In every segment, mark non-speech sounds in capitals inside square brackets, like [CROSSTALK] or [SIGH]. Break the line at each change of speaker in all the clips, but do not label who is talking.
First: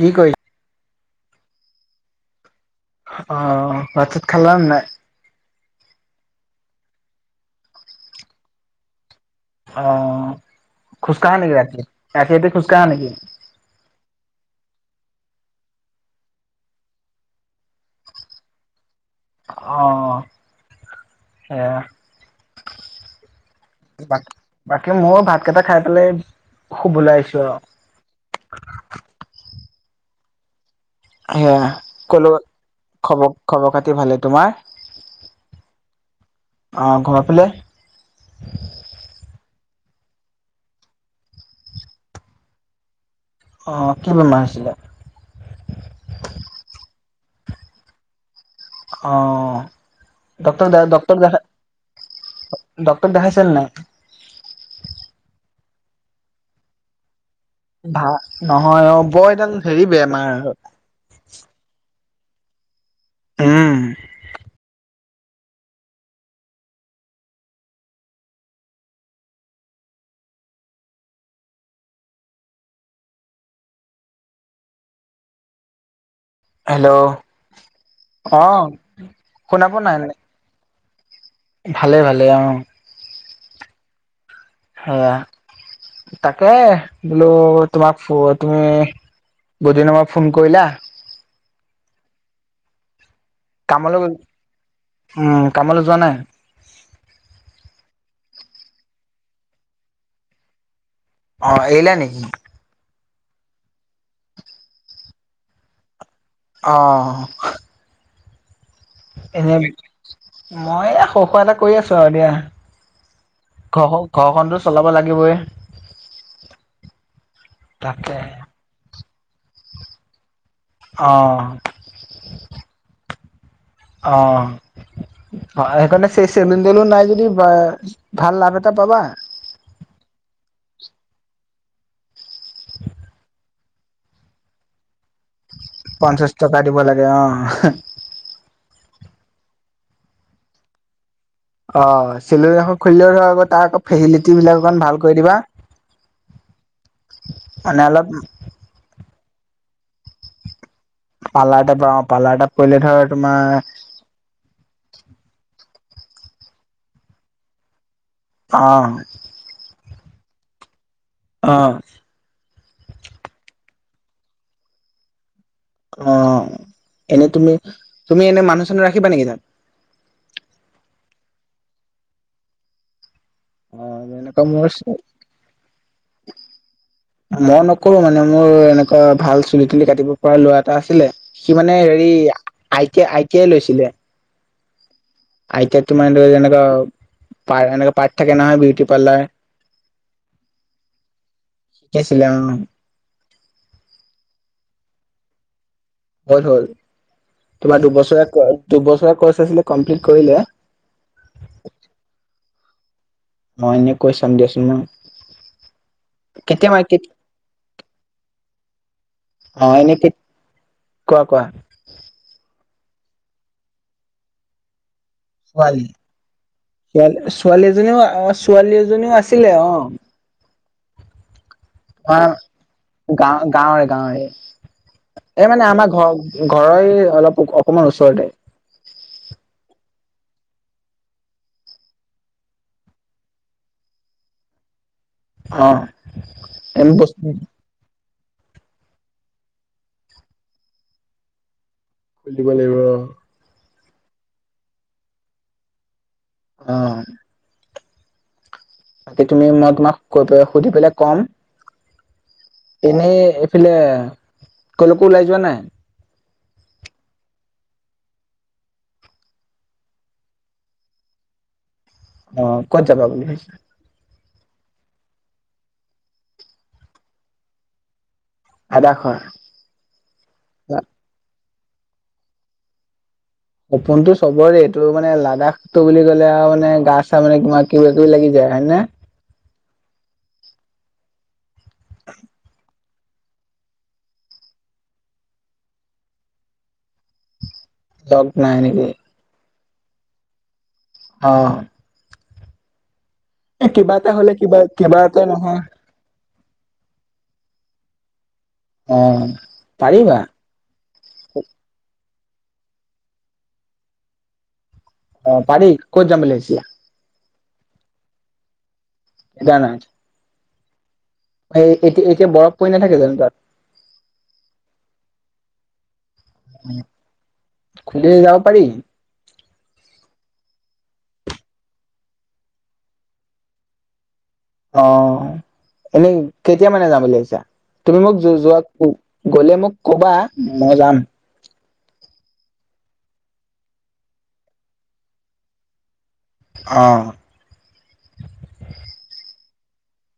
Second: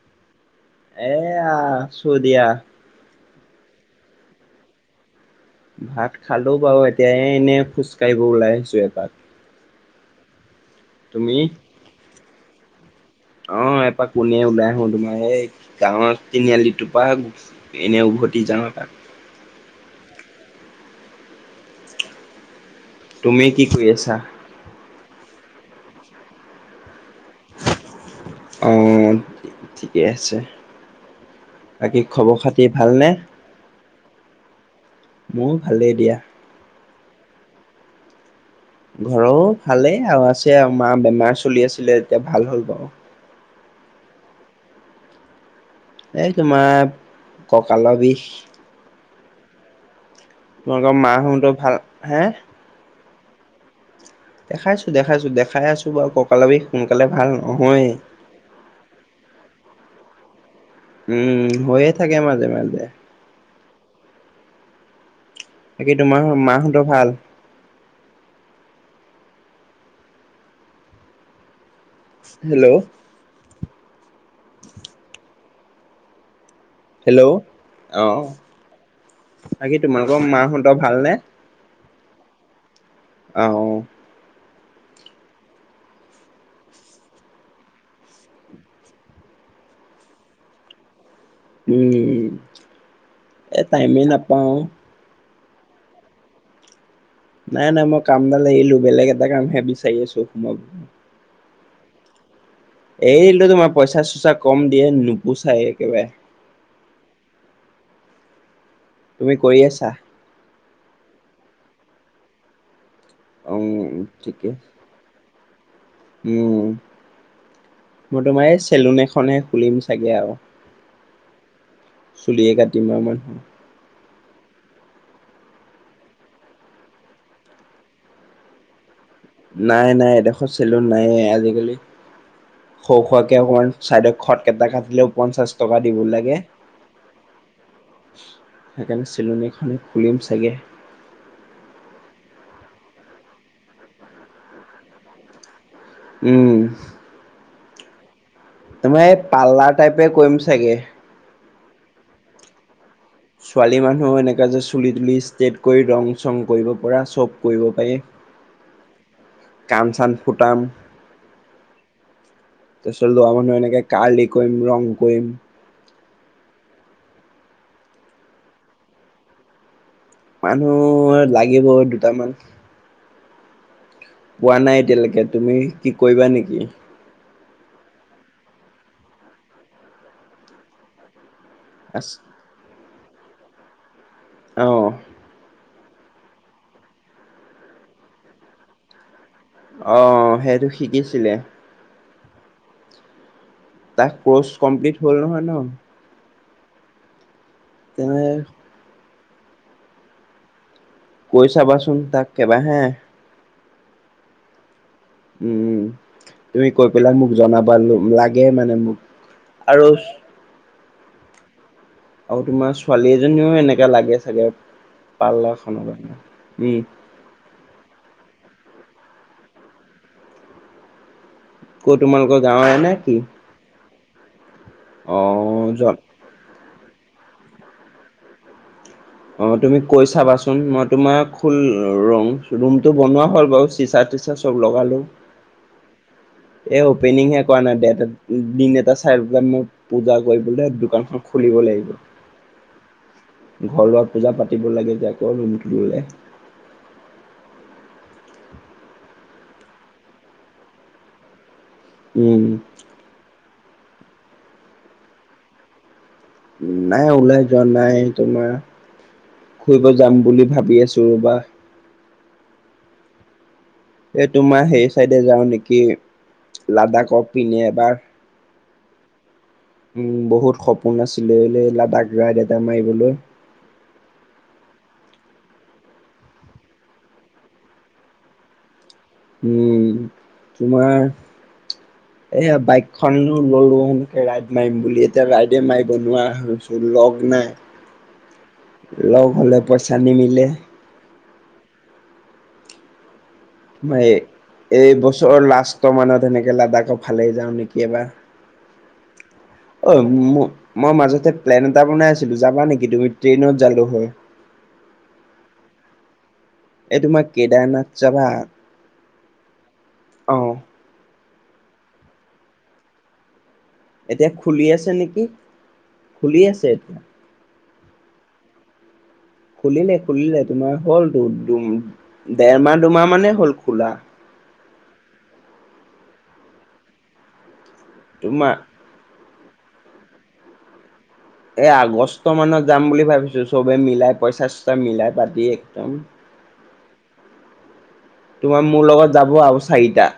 কি কৰিছ?
এয়া আচো দিয়া
অ ভাত ছাত খালানে নাই?
ভাত খালো বাৰু এতিয়া এনেই খোজকাঢ়িব ওলাই আহিছো এপাক
অ
তুমি?
খোজকাঢ়া নেকি ৰাতি ৰাতি ৰাতি খোজকাঢ়া নেকি?
অ এপাক ইনেই ওলাই আহো তোমাৰ এই গাঁৱৰ তিনিআলিটোৰ পাৰ এনেই উভতি যাওঁ এপাক
অঁ সেয়া
তুমি কি কৰি আছা?
বাকী বাকী ময়ো ভাত কেইটা খাই পেলাই শুৱলে আহিছো আৰু
অ', ঠিকেই আছে।
সেয়া
বাকী
কলো
খবৰ খাতি ভালনে?
খবৰ -খবৰ খাতি ভালে তোমাৰ?
মোৰ ভালেই দিয়া।
অ', ঘৰৰ ফালে?
ঘৰও ভালেই আৰু আছে আৰু মা বেমাৰ চলি আছিলে এতিয়া ভাল হ'ল বাওঁ।
অহ, কি বেমাৰ হৈছিলে?
এই তোমাৰ কঁকালৰ বিষ।
অ', ডক্টৰক
তোমালোকৰ মাহতৰ ভাল হে?
ডক্টক দেখাইছিল নাই?
দেখাইছোঁ- দেখাইছোঁ দেখাই আছোঁ বাৰু কঁকালৰ বিষ সোনকালে ভাল নহয়েই।
ভা নহয় অ, বৰ এইডাল হেৰি বেমাৰ।
উম, হৈয়ে থাকে মাজে - মাজে।
উম,
বাকী তোমাৰ মাহঁতৰ ভাল? হেল্ল', হেল্ল', অ,
অ', শুনা
বাকী
পোৱা
তোমালোকৰ
নাই
মাহঁতৰ ভালনে?
ভালে- ভালে অ।
আহ, ও।
সেয়া তাকে বোলো তোমাক ফ তুমি বহুদিনৰ মূৰত ফোন কৰিলা।
উম, এ
কামলৈ
টাইমে নাপাওঁ অ
উম, কামলে যোৱা নাই?
নাই- নাই মই কামডাল এৰিলোঁ বেলেগ এটা কামহে বিচাৰি আছোঁ
অহ, এৰিলা নেকি?
এৰিদিলো তোমাৰ পইচা -চইচা কম দিয়ে নুপোচাই একেবাৰে।
অহ ',
তুমি
এনে
কৰি
মই
আছা?
সৰু সুৰা এটা কৰি আছোঁ আৰু দিয়া।
উম
ঘৰখন -
ঠিকে
ঘৰখনতো চলাব লাগিবয়ে।
উম,
তাকে
মই তোমাৰ এই চেলুন এখনহে খুলিম চাগে আৰু।
অ',
চুলিয়ে কাটিম আৰু মই।
অহ ', হয় সেইকাৰণে চেলুন তেলুন নাই যদি বা ভাল লাভ এটা পাবা।
নাই নাই এডোখৰ চেলুন নায়ে আজিকালি সৰু হোৱাকে অকণমান ছাইডক খটকেইটা কাটিলেও পঞ্চাশ টকা দিব
পঞ্চাশ
লাগে
টকা দিব লাগে অ
সেইকাৰণে চিলুন এখন খুলিম চাগে
অ চিলুন এখন খুলিলেও আকৌ তাৰ আকৌ ফেহিলিটি বিলাক অকণমান ভাল কৰি দিবা
উম
মানে অলপ
তোমাৰ এই পাৰ্লাৰ টাইপে কৰিম চাগে।
পাৰ্লাৰ টাইপ অ, পাৰ্লাৰ টাইপ কৰিলে ধৰ তোমাৰ
এই মানুহো এণেকা যে চুলি -তুলি ষ্ট্ৰেট কৰি ৰং -চং কৰিব পৰা চব কৰিব পাৰি।
অ',
কাণচান ফুটাম।
অ',
তাৰপিছত ল'ৰা মানুহ এনেকা কাৰ্লি‌ কৰিম ৰং কৰিম।
অ', এনে তুমি -তুমি এনে মানুহ -চানুহ ৰাখিবা নেকি তাত?
মানুহ লাগিবই দুটামান।
অ এনেকুৱা
পোৱা
মোৰ
নাই এতিয়ালৈকে তুমি কি কৰিবা নেকি?
মই নকৰো মানে মোৰ এনেকুৱা ভাল চুলি তুলি কাটিব পৰা ল'ৰা এটা আছিলে। সি মানে
আছ
হেৰি আইটিয়া আইটিয়া লৈছিলে।
অ
আই তিয়াত তোমাৰ দৰে যেনেকুৱা পা এনেকুৱা পাৰ্ট থাকে নহ বিউটি পাৰ্লাৰ
অ সেইটো শিকিছিলে
শিকিছিলে অ
তাৰ কৰ্চ কমপ্লিট হ'ল নহয় ন?
হল হল তোমাৰ
তেনে
দুবছ দুবছৰ কৰ্চ আছিলে কমপ্লিট কৰিলে
কৈ চাবাচোন তাক এবাৰ হা
মই এনে কৈ দিয়াছন ন।
উম তুমি কৈ পেলাই মোক জনাবা লাগে মানে মোক।
অ
আৰু
এনে কি কোৱা কোৱা
আৰু তোমাৰ ছোৱালী এজনীও এনেকা লাগে চাগে পাৰ্লাৰ
ছোৱালী
খনলে উম
ছোৱালী ছোৱালী এজনীও আ ছোৱালী এজনীও আছিলে অঁ।
ক'
আ
তোমালোকৰ গাঁৱৰে নে কি
গাৱ গাঁৱৰে গাঁৱৰে
অ
এই মানে আমাৰ
জন
ঘৰ। ঘৰৰই অলপ অকণমান ওচৰতে।
অ তুমি কৈ চাবাচোন মই তোমাৰ খোল ৰম ৰুমতটো বনোৱা হ'ল বাও চিচা-তিচা চব লগালোঁ
অঁহ
এ অপেনিংহে কৰা নাই দে তাত। দিন এটা চাই পেলাই মই পূজা কৰিবলৈ দোকানখন খুলিব লাগিব।
দিব লাগিব অ।
ঘৰলত পূজা পাতিব লাগে এতিয়া আকৌ ৰুমতো ললে।
অঁ সেই তুমি মই তোমাক কৈ পে সুধি পেলাই কম।
উম
এনে এইফালে কলোকো ওলাই যোৱা নাই?
নাই ওলাই যোৱা নাই তোমাৰ। ফুৰিব যাম বুলি ভাবি আছোঁ বা।
অঁ ক'ত যাবা বুলি ভাবিছ।
এই তোমাৰ সেই চাইডে যাওঁ নেকি, লাডাখ পিনে এবাৰ।
আদা খোৱা।
উম, বহুত সপোন আছিলে ব লাডাখ ৰাইড এটা মাৰিবলৈ।
সপোনটো চবৰে দেই এইটো মানে লাডাখটো বুলি ক'লে আৰু মানে গা চা মানে কিবা কিবা কিবি লাগি যায় হয় নে।
উম, তোমাৰ এইয়া বাইাক খনো ললো ৰাইড মাৰিম বুলি এতিয়া ৰাইডে মাৰিব নোৱা হৈছো লগ নাই। হয়। [INAUDIBLE]
লগ নাই নেকি?
লগ হ'লে পইচা নিমিলে।
অঁ কিবা এটা হলে কিবা
এই
কিবা এটা
বছৰ
নহয়
লাষ্ট। ত মানত সেনেকে লাডাখৰ ফালেই যাওঁ নেকি এবাৰ,
অ
অঁ
পাৰিবা
মো- মই মাজতে প্লেন এটা বনাই আছিলোঁ, যাবা নেকি তুমি ট্ৰেইনত জালোঁ হয়।
অ পাৰি ক'ত যাম বুলি ভাবিছা?
এই তোমাৰ কেদাৰনাথ যাবা?
জানা
অঁ
সেই এতিয়া - এতিয়া বৰফ পৰি নাথাকে জানো তাত।
এতিয়া খুলি আছে নেকি, খুলি আছে এতিয়া।
খুলি যাব পাৰি।
খুলিলে - খুলিলে তোমাৰ হ'ল দু - দুম দেৰমাহ দুমাহ মানে হ'ল খোলা।
অ, এনে কেতিয়া মানে যাম বুলি ভাবিছা তুমি মোক
তোমাৰ
যোৱ গ'লে মোক কবা মই যাম।
এ আগষ্ট মানত যাম বুলি ভাবিছো চবে মিলাই পইচা চা মিলাই পাতি একদম।
অঁ
তোমাৰ মোৰ লগত যাব আৰু চাৰিটা।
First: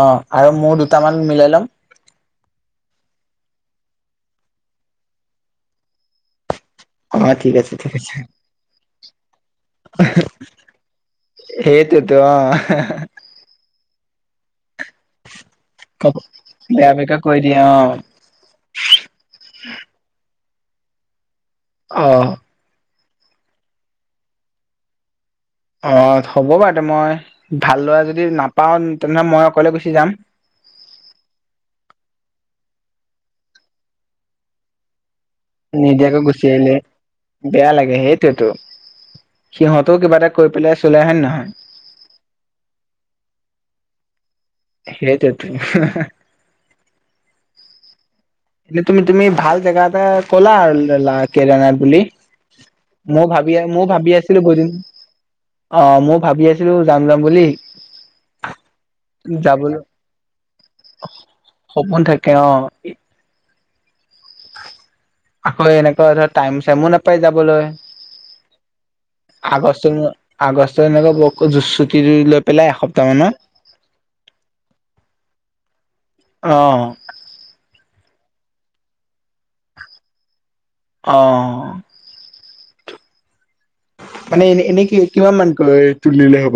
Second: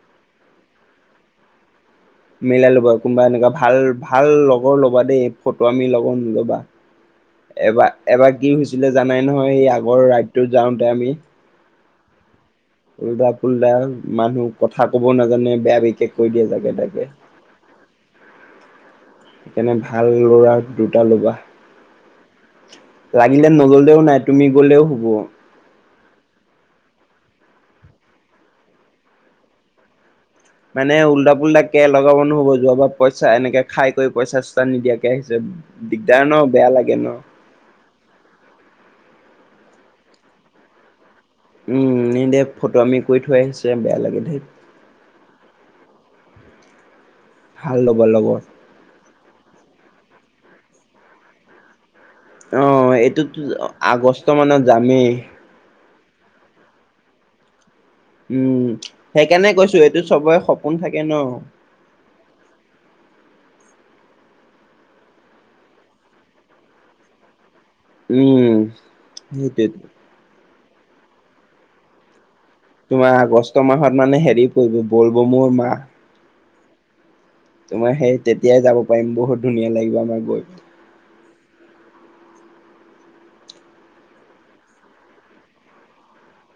অ, আৰু মোৰ দুটামান মিলাই ল'ম।
মিলাই ল'বা কোনোবা এনেকুৱা ভাল - ভাল লগৰ ল'বা দেই ফটো আমি লগৰ নলবা।
অ ঠিক আছে
এবাৰ
ঠিক
-
আছে
এবাৰ কি হৈছিলে জানাই নহয় এই আগৰ ৰাইডটোত যাওঁতে আমি।
সেইটোৱেতো অ,
ওলোটা ফুল্দা মানুহ কথা কবও নাজানে বেয়া বিশেষ কৈ দিয়ে জাগে
বেয়া
তাকে।
বেকা কৈ দিয়ে অ
সেইকাৰণনে ভাল ল'ৰাৰ দুটা ল'বা।
অঁ
লাগিলে নললেও নাই তুমি গলেও হ'ব।
অ, হ'ব বাৰু দে মই ভাল ল'ৰা যদি নাপাওঁ তেনেহ'লে মই অকলে গুচি যাম।
মানে উল্টা পোল্টা কে লগাব নহ'ব যোৱাবাৰ পইচা এনেকে খাই কৰি পইচা চইচা নিদিয়াকে আহিছে।
নিদিয়াকৈ
দিগদাৰ ন
গুচি
বেয়া
আহিলে
লাগে ন।
বেয়া লাগে সেইটোৱেতো সিহতেও কিবা এটা কৰি পেলাই চুলাই হয় নে নহয়।
উম, নি দে ফটোৱামি কৈ থৈ আহিছে বেয়া লাগে ধেত।
সেইটোৱেতো হ- হ - হ
ভাল লব লগৰ।
এনেই তুমি - তুমি ভাল জেগা এটা কলা আৰু কেদাৰনাথ বুলি-
অ
মই
এইটোতো
ভাবি মই ভাবি
আগষ্ট
আছিলো
মানত
বহুদিন।
যামেই।
অ, মৌ ভাবি আছিলো যাম - যাম বুলি।
উম, সেইকাৰণে
যাবলৈ
কৈছো এইটো চবৰে সপোন থাকে ন।
সপোন থাকে অ, আকৌ এনেকুৱা ধৰ টাইম চাইমো নাপায় যাবলৈ।
উম সেইটোৱেটো।
আগষ্টৰ - আগষ্ট এনেকে বক জু চুতি দি দিলে
তোমাৰ আগষ্ট মাহত মানে হেৰি পৰিব বলবৌমৰ মাহ।
অ',
তোমাৰ সেই তেতিয়াই যাব পাৰিম বহুত ধুনীয়া লাগিব আমাৰ গৈ।
অ মানে এনে - এনে কি কিমান মানকৈ তুলিলে হ'ব?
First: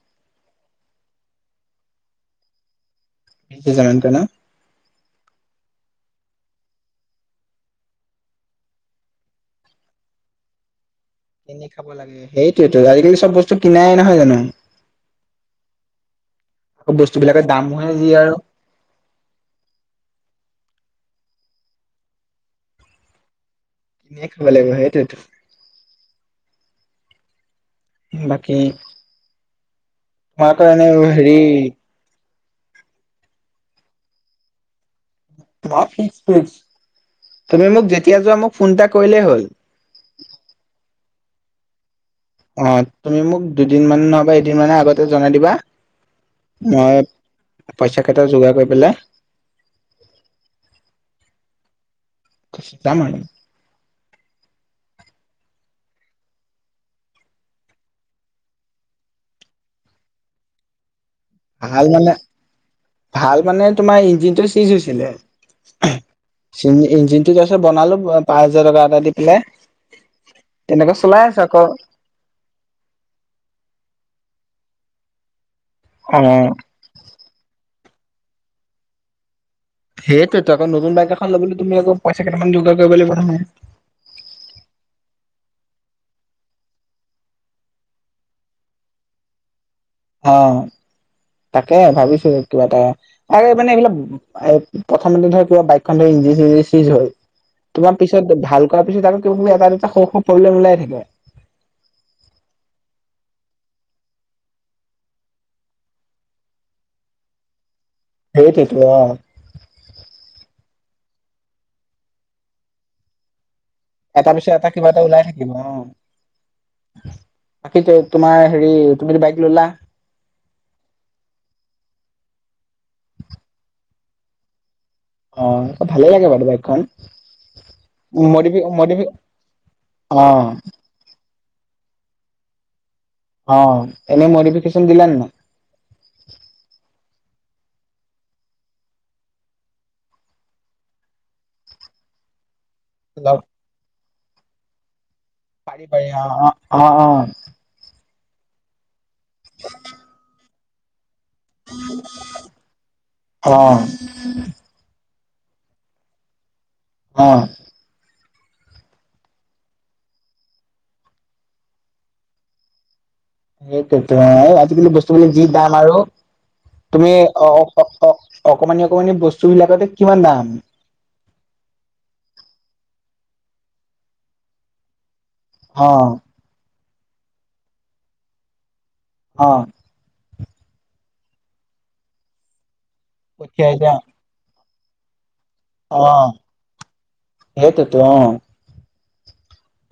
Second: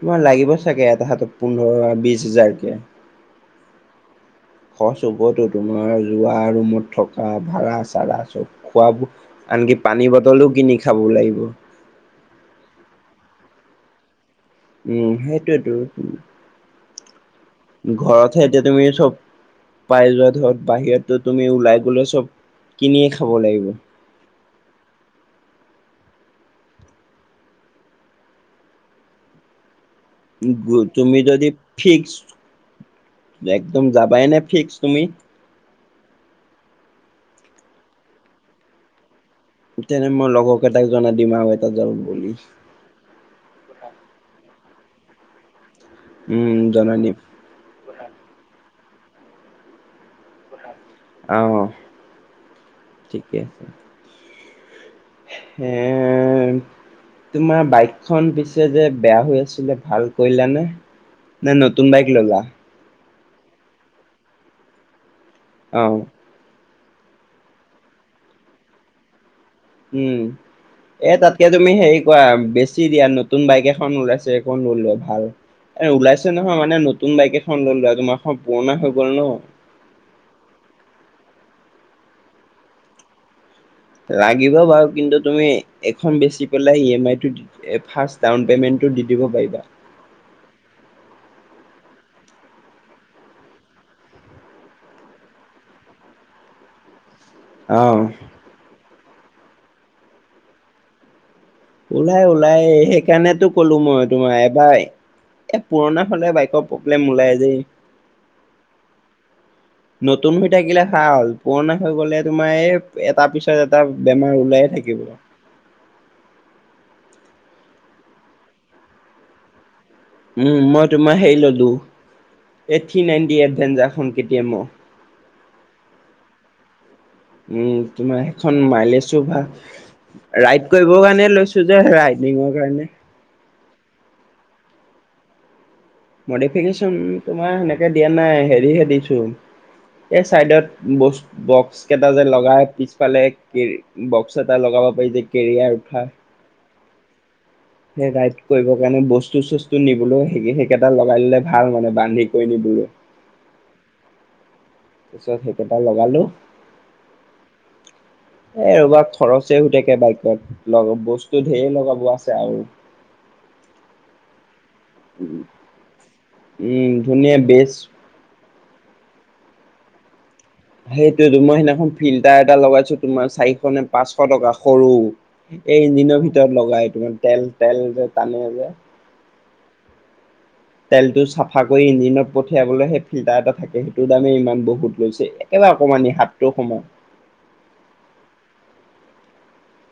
তোমাৰ লাগিব চাগে এটা হাতত পোন্ধৰ বিছ হাজাৰকে।
বিছ হাজাৰ মানকৈ ন?
খৰচ হবটো তোমাৰ যোৱা, ৰুমত থকা ভাড়া-চাড়া চব খোৱাবো আনকি পানী বটলো কিনি খাব লাগিব।
কিনি খাব লাগে সেইটোয়েতো আজিকালি চব বস্তু কিনাই নহয় জানো।
উম, সেইটোৱেতো উম
আকৌ বস্তু বিলাকৰ দামোহে যি আৰু।
এতিয়া তুমি চব। পাই যোৱা ধৰক বাহিৰতো তুমি ওলাই গলে চব কিনিয়ে খাব লাগিব।
কিনিয়ে খাব লাগিব সেইটোৱেতো। বাকী তোমাৰ কাৰণে
তুমি
হেৰি
যদি ফিক্স একদম যাবাই নে ফিক্স তুমি
মই ফিক্স ফিক্স তুমি মোক যেতিয়া যোৱা মোক ফোন এটা কৰিলেই হ'ল।
তেনে মই লগৰকেইটাক জনাই দিম আৰু এটা যাব বুলি।
অ তুমি মোক দুদিনমান নহয় বা এদিনমান আগতে জনাই দিবা।
উম জনাই
মই
দিম
পইচাকেইটা যোগাৰ কৰি পেলাই
অহ
যাম ময়
হে তোমাৰ বাইকখন পিছে যে বেয়া হৈ আছিলে ভাল কৰিলানে?
আহাল মানে, ভাল মানে তোমাৰ ইঞ্জিনটো চিজ হৈছিলে।
অ
চিন ইঞ্জিনটো তাৰপাছত বনালো পাঁচ হাজাৰ টকা এটা দি পেলাই।
উম
তেনেকে
এ
চলাই আছো
তাতকে
আকৌ
তুমি হেৰি কৰা বেছ ছি দিয়া নতুন বাইক এখন ওলাইছে সেইখন লৈ লোৱা ভাল এ
অ
ওলাইছে নহয় মানে নতুন বাইক এখন লৈ লোৱা, তোমাৰখন পুৰণা হৈ গ'ল ন।
সেইটোৱেইটো আকৌ নতুন বাইক এখন লবলে তুমি আক পইচা কেইটামান যোগাৰ কৰিব লাগিব নহয়।
লাগিব বাৰু কিন্তু তুমি এখন বেচি পেলাই ই এম আই টো ফাৰ্ষ্ট ডাউন পেমেণ্টটো দি দিব পাৰিবা।
অ তাকে ভাবিছো কিবা এটা তাকে মানে এইবিলাক এ প্ৰথমতে ধৰ কিবা বাইকখন ধৰ ইঞ্জিন-চিঞ্জিন চিজ হ'ল তোমাৰ
অ
পিছত ভাল কৰাৰ পিছত আৰু এটা-দুটা সৰু সৰু প্ৰব্লেম ওলাই থাকে।
ওলাই ওলাই সেইকাৰণেতো ক'লো মই তোমাক এবাৰ এ পুৰণা হলে বাইকৰ প্ৰব্লেম ওলাই দেই।
সেইটোৱেইটো অ
নতুন হৈ থাকিলে ভাল, পুৰণা হৈ গ'লে তোমাৰ এই এটা পিছ- এটা বেমাৰ ওলাই থাকিব বোলে।
কিব অ। বাকী ত তোমাৰ হেৰি তুমিটো বাইক ললা?
উম মই তোমাৰ হেৰি ললো এইট থ্ৰী নাইনটি এডভেঞ্জাৰখন কেটিয়েমৰ।
অ ভালে লাগে বাৰু বাইকখন।
উম তোমাৰ
মডিফি
এখন
মডিফি
মাইলেছো ভা
অ
ৰাইড কৈব- টো কাৰণে লৈছো যে ৰাইডিঙৰ কাৰণে।
অ এনেই মডিফিকেশ্যন দিলা নে নাই?
মডিফিকেশ্যন তোমাৰ সেনেকে দিয়া নাই হেৰিহে দিছো এই চাইডত বৌছ বক্সকেইটা যে লগাই পিছ- ফালে কেৰ বক্স এটা লগাব পাৰি যে কেৰিয়াৰ
পাৰি
উঠা
পাৰি অ, অ, অ, অ।
সেই গাইড কৰিবৰ কাৰণে বস্তু চস্তু নিবলৈও সেইকেইটা লগাই ল'লে ভাল মানে বান্ধি কৈ নিবলৈ।
অ। [INAUDIBLE]
পিছত সেইকেইটা লগালো।
অ।
এ ৰবা খৰচে হৈ থাকে বাইকত লগ বস্তু ধেইৰ লগাব আছে আৰু।
সেইটোৱেইতো আজিকালি বস্তুবিলাক যি দাম আৰু
উম
তুমি
ধুনীয়া
অ অ
বেচ
ক'ক অঅ অকণমানি অকণমানি বস্তুবিলাকতে কিমান দাম।
সেইটোৱেইটো মই সেইদিনাখন ফিল্টাৰ এটা লগাইছো তোমাৰ চাৰিশ নে পাঁচশ টকা সৰু। এই
অ
ইঞ্জিনৰ ভিতৰত লগাই তোমাৰ তেল তেল যে টানে যে।
অ।
তেলটো চফা কৰি ইঞ্জিনত পঠিয়াবলৈ সেই ফিল্টাৰ এটা
পঠিয়াই
থাকে
দিয়া
সেইটোৰ দামেই ইমান বহুত লৈছে। একেবাৰে অকমানি হাতটো সমান।
সেইটোৱেইটো অ।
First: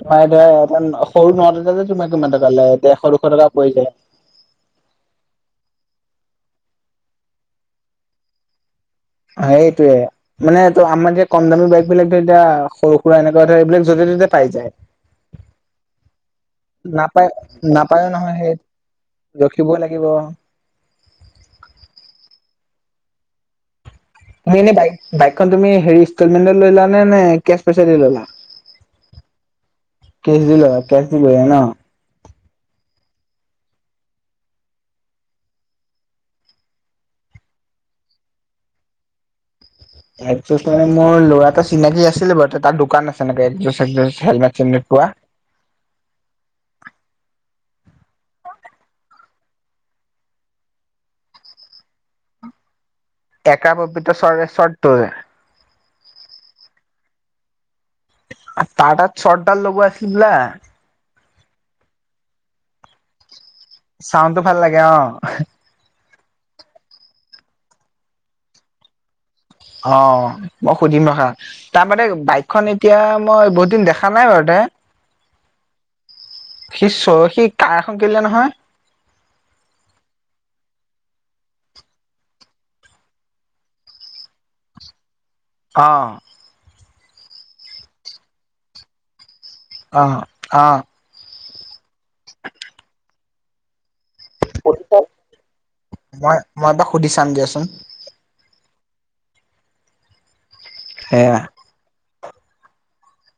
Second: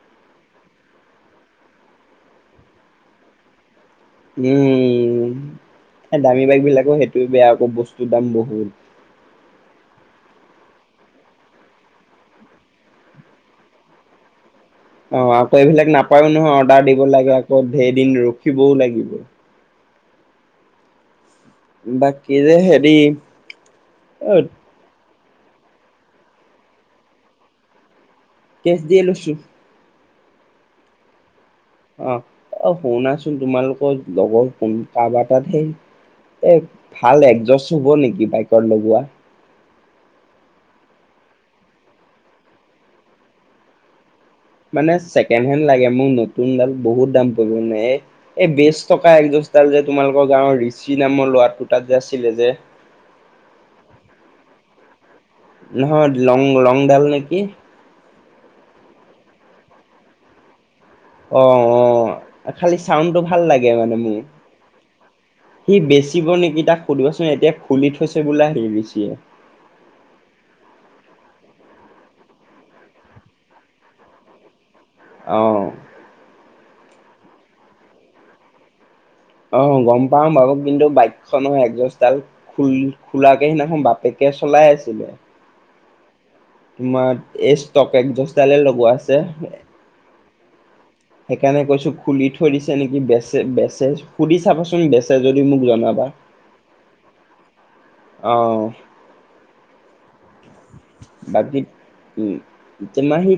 তোমাৰ ধৰা এটন সৰু নট এটাতে তোমাৰ কিমান টকা লয় ডেৰশ দুশ টকা পৰি যায়।
উম দামী বাইকবিলাকো সেইটোে বেয়া আকৌ বস্তুৰ দাম বহুত।
সেইটোৱে। মানে ত আমাৰ এতিয়া কম দামী বাইক বিলাক ধৰিলোৱা এতিয়া সৰু সুৰা এনেকুৱা ধৰ এইবিলাক য'তে ত'তে পাই যায়।
অ আকৌ এইবিলাক নাপাও নহয় অৰ্ডাৰ দিব
নাপায়
লাগে, আকৌ ধেৰ দিন ৰখিবও লাগিব।
তিব লাগিব।
বাকী যে হেৰি অইত
মো এনেই বাইক বাইকখন তুমি হেৰি ইনষ্টলমেণ্ট লৈলা নে নে কেচ পইচা দি লৈলা?
কেছ দি লৈছো।
কেচ দিলা কেচ দি ললা ন।
অ অ শুনাচোন তোমালোকৰ লগৰ কোন কাৰবা এ তাত সেই এ ভাল একজষ্ট হ'ব নেকি বাইকত লগোৱা?
একজষ্ট মানে মোৰ ল'ৰা এটা চিনাকি আছিলে বাৰু। তাৰ দোকান আছে এনেকে একজষ্ট, একজষ্ট হেলমেট চেলমেট
মানে
পোৱা।
ছেকেণ্ড হেণ্ড লাগে মোক। নতুন ডাল বহুত দাম পৰিব এ এই বেজ থকা একজষ্ট ডাল যে তোমালোকৰ গাঁৱৰ ঋষি নামৰ ল'ৰাটোৰ তাত যে আছিলে যে
একা ববিত চ্বৰ চ্বৰটো যে
নহয় লং লং ডাল নেকি?
তাৰ তাত চটডাল লগোৱা আছিল লে।
অ অ খালি চাউণ্ডটো ভাল লাগে মানে মো।
চাউণ্ডটো ভাল লাগে অ'।
সি বেচিব নেকি তাক সুধিবাচোন। এতিয়া খুলি থৈছে বোলে নিবিছে।
অ মই সুধিম ৰখা। তাৰ মানে বাইকখন এতিয়া মই বহুত দিন দেখা নাই বাৰু তে।
অ।
সি চ সি কাৰ এখন কিনিলে নহয়।
অ গম পাও বাও কিন্তু বাইকখনৰ একজছদাল খোল খোলাকে সিদিনাখন বাপেকে চলাই আছিলে।
অ।
তোমাৰ এষ্ট টকেকজছদালে লগোৱা আছে।
অ, অ।
সেইকাৰণে কৈছো খুলি থৈ দিছে নেকি? বেচে বেচে সুধি চাবাচোন বেছে যদি মোক জনাবা।
মই মই এবাৰ সুধি চাম দিয়াচোন
অ
সেয়া
বাকী উম, তোমাৰ হেই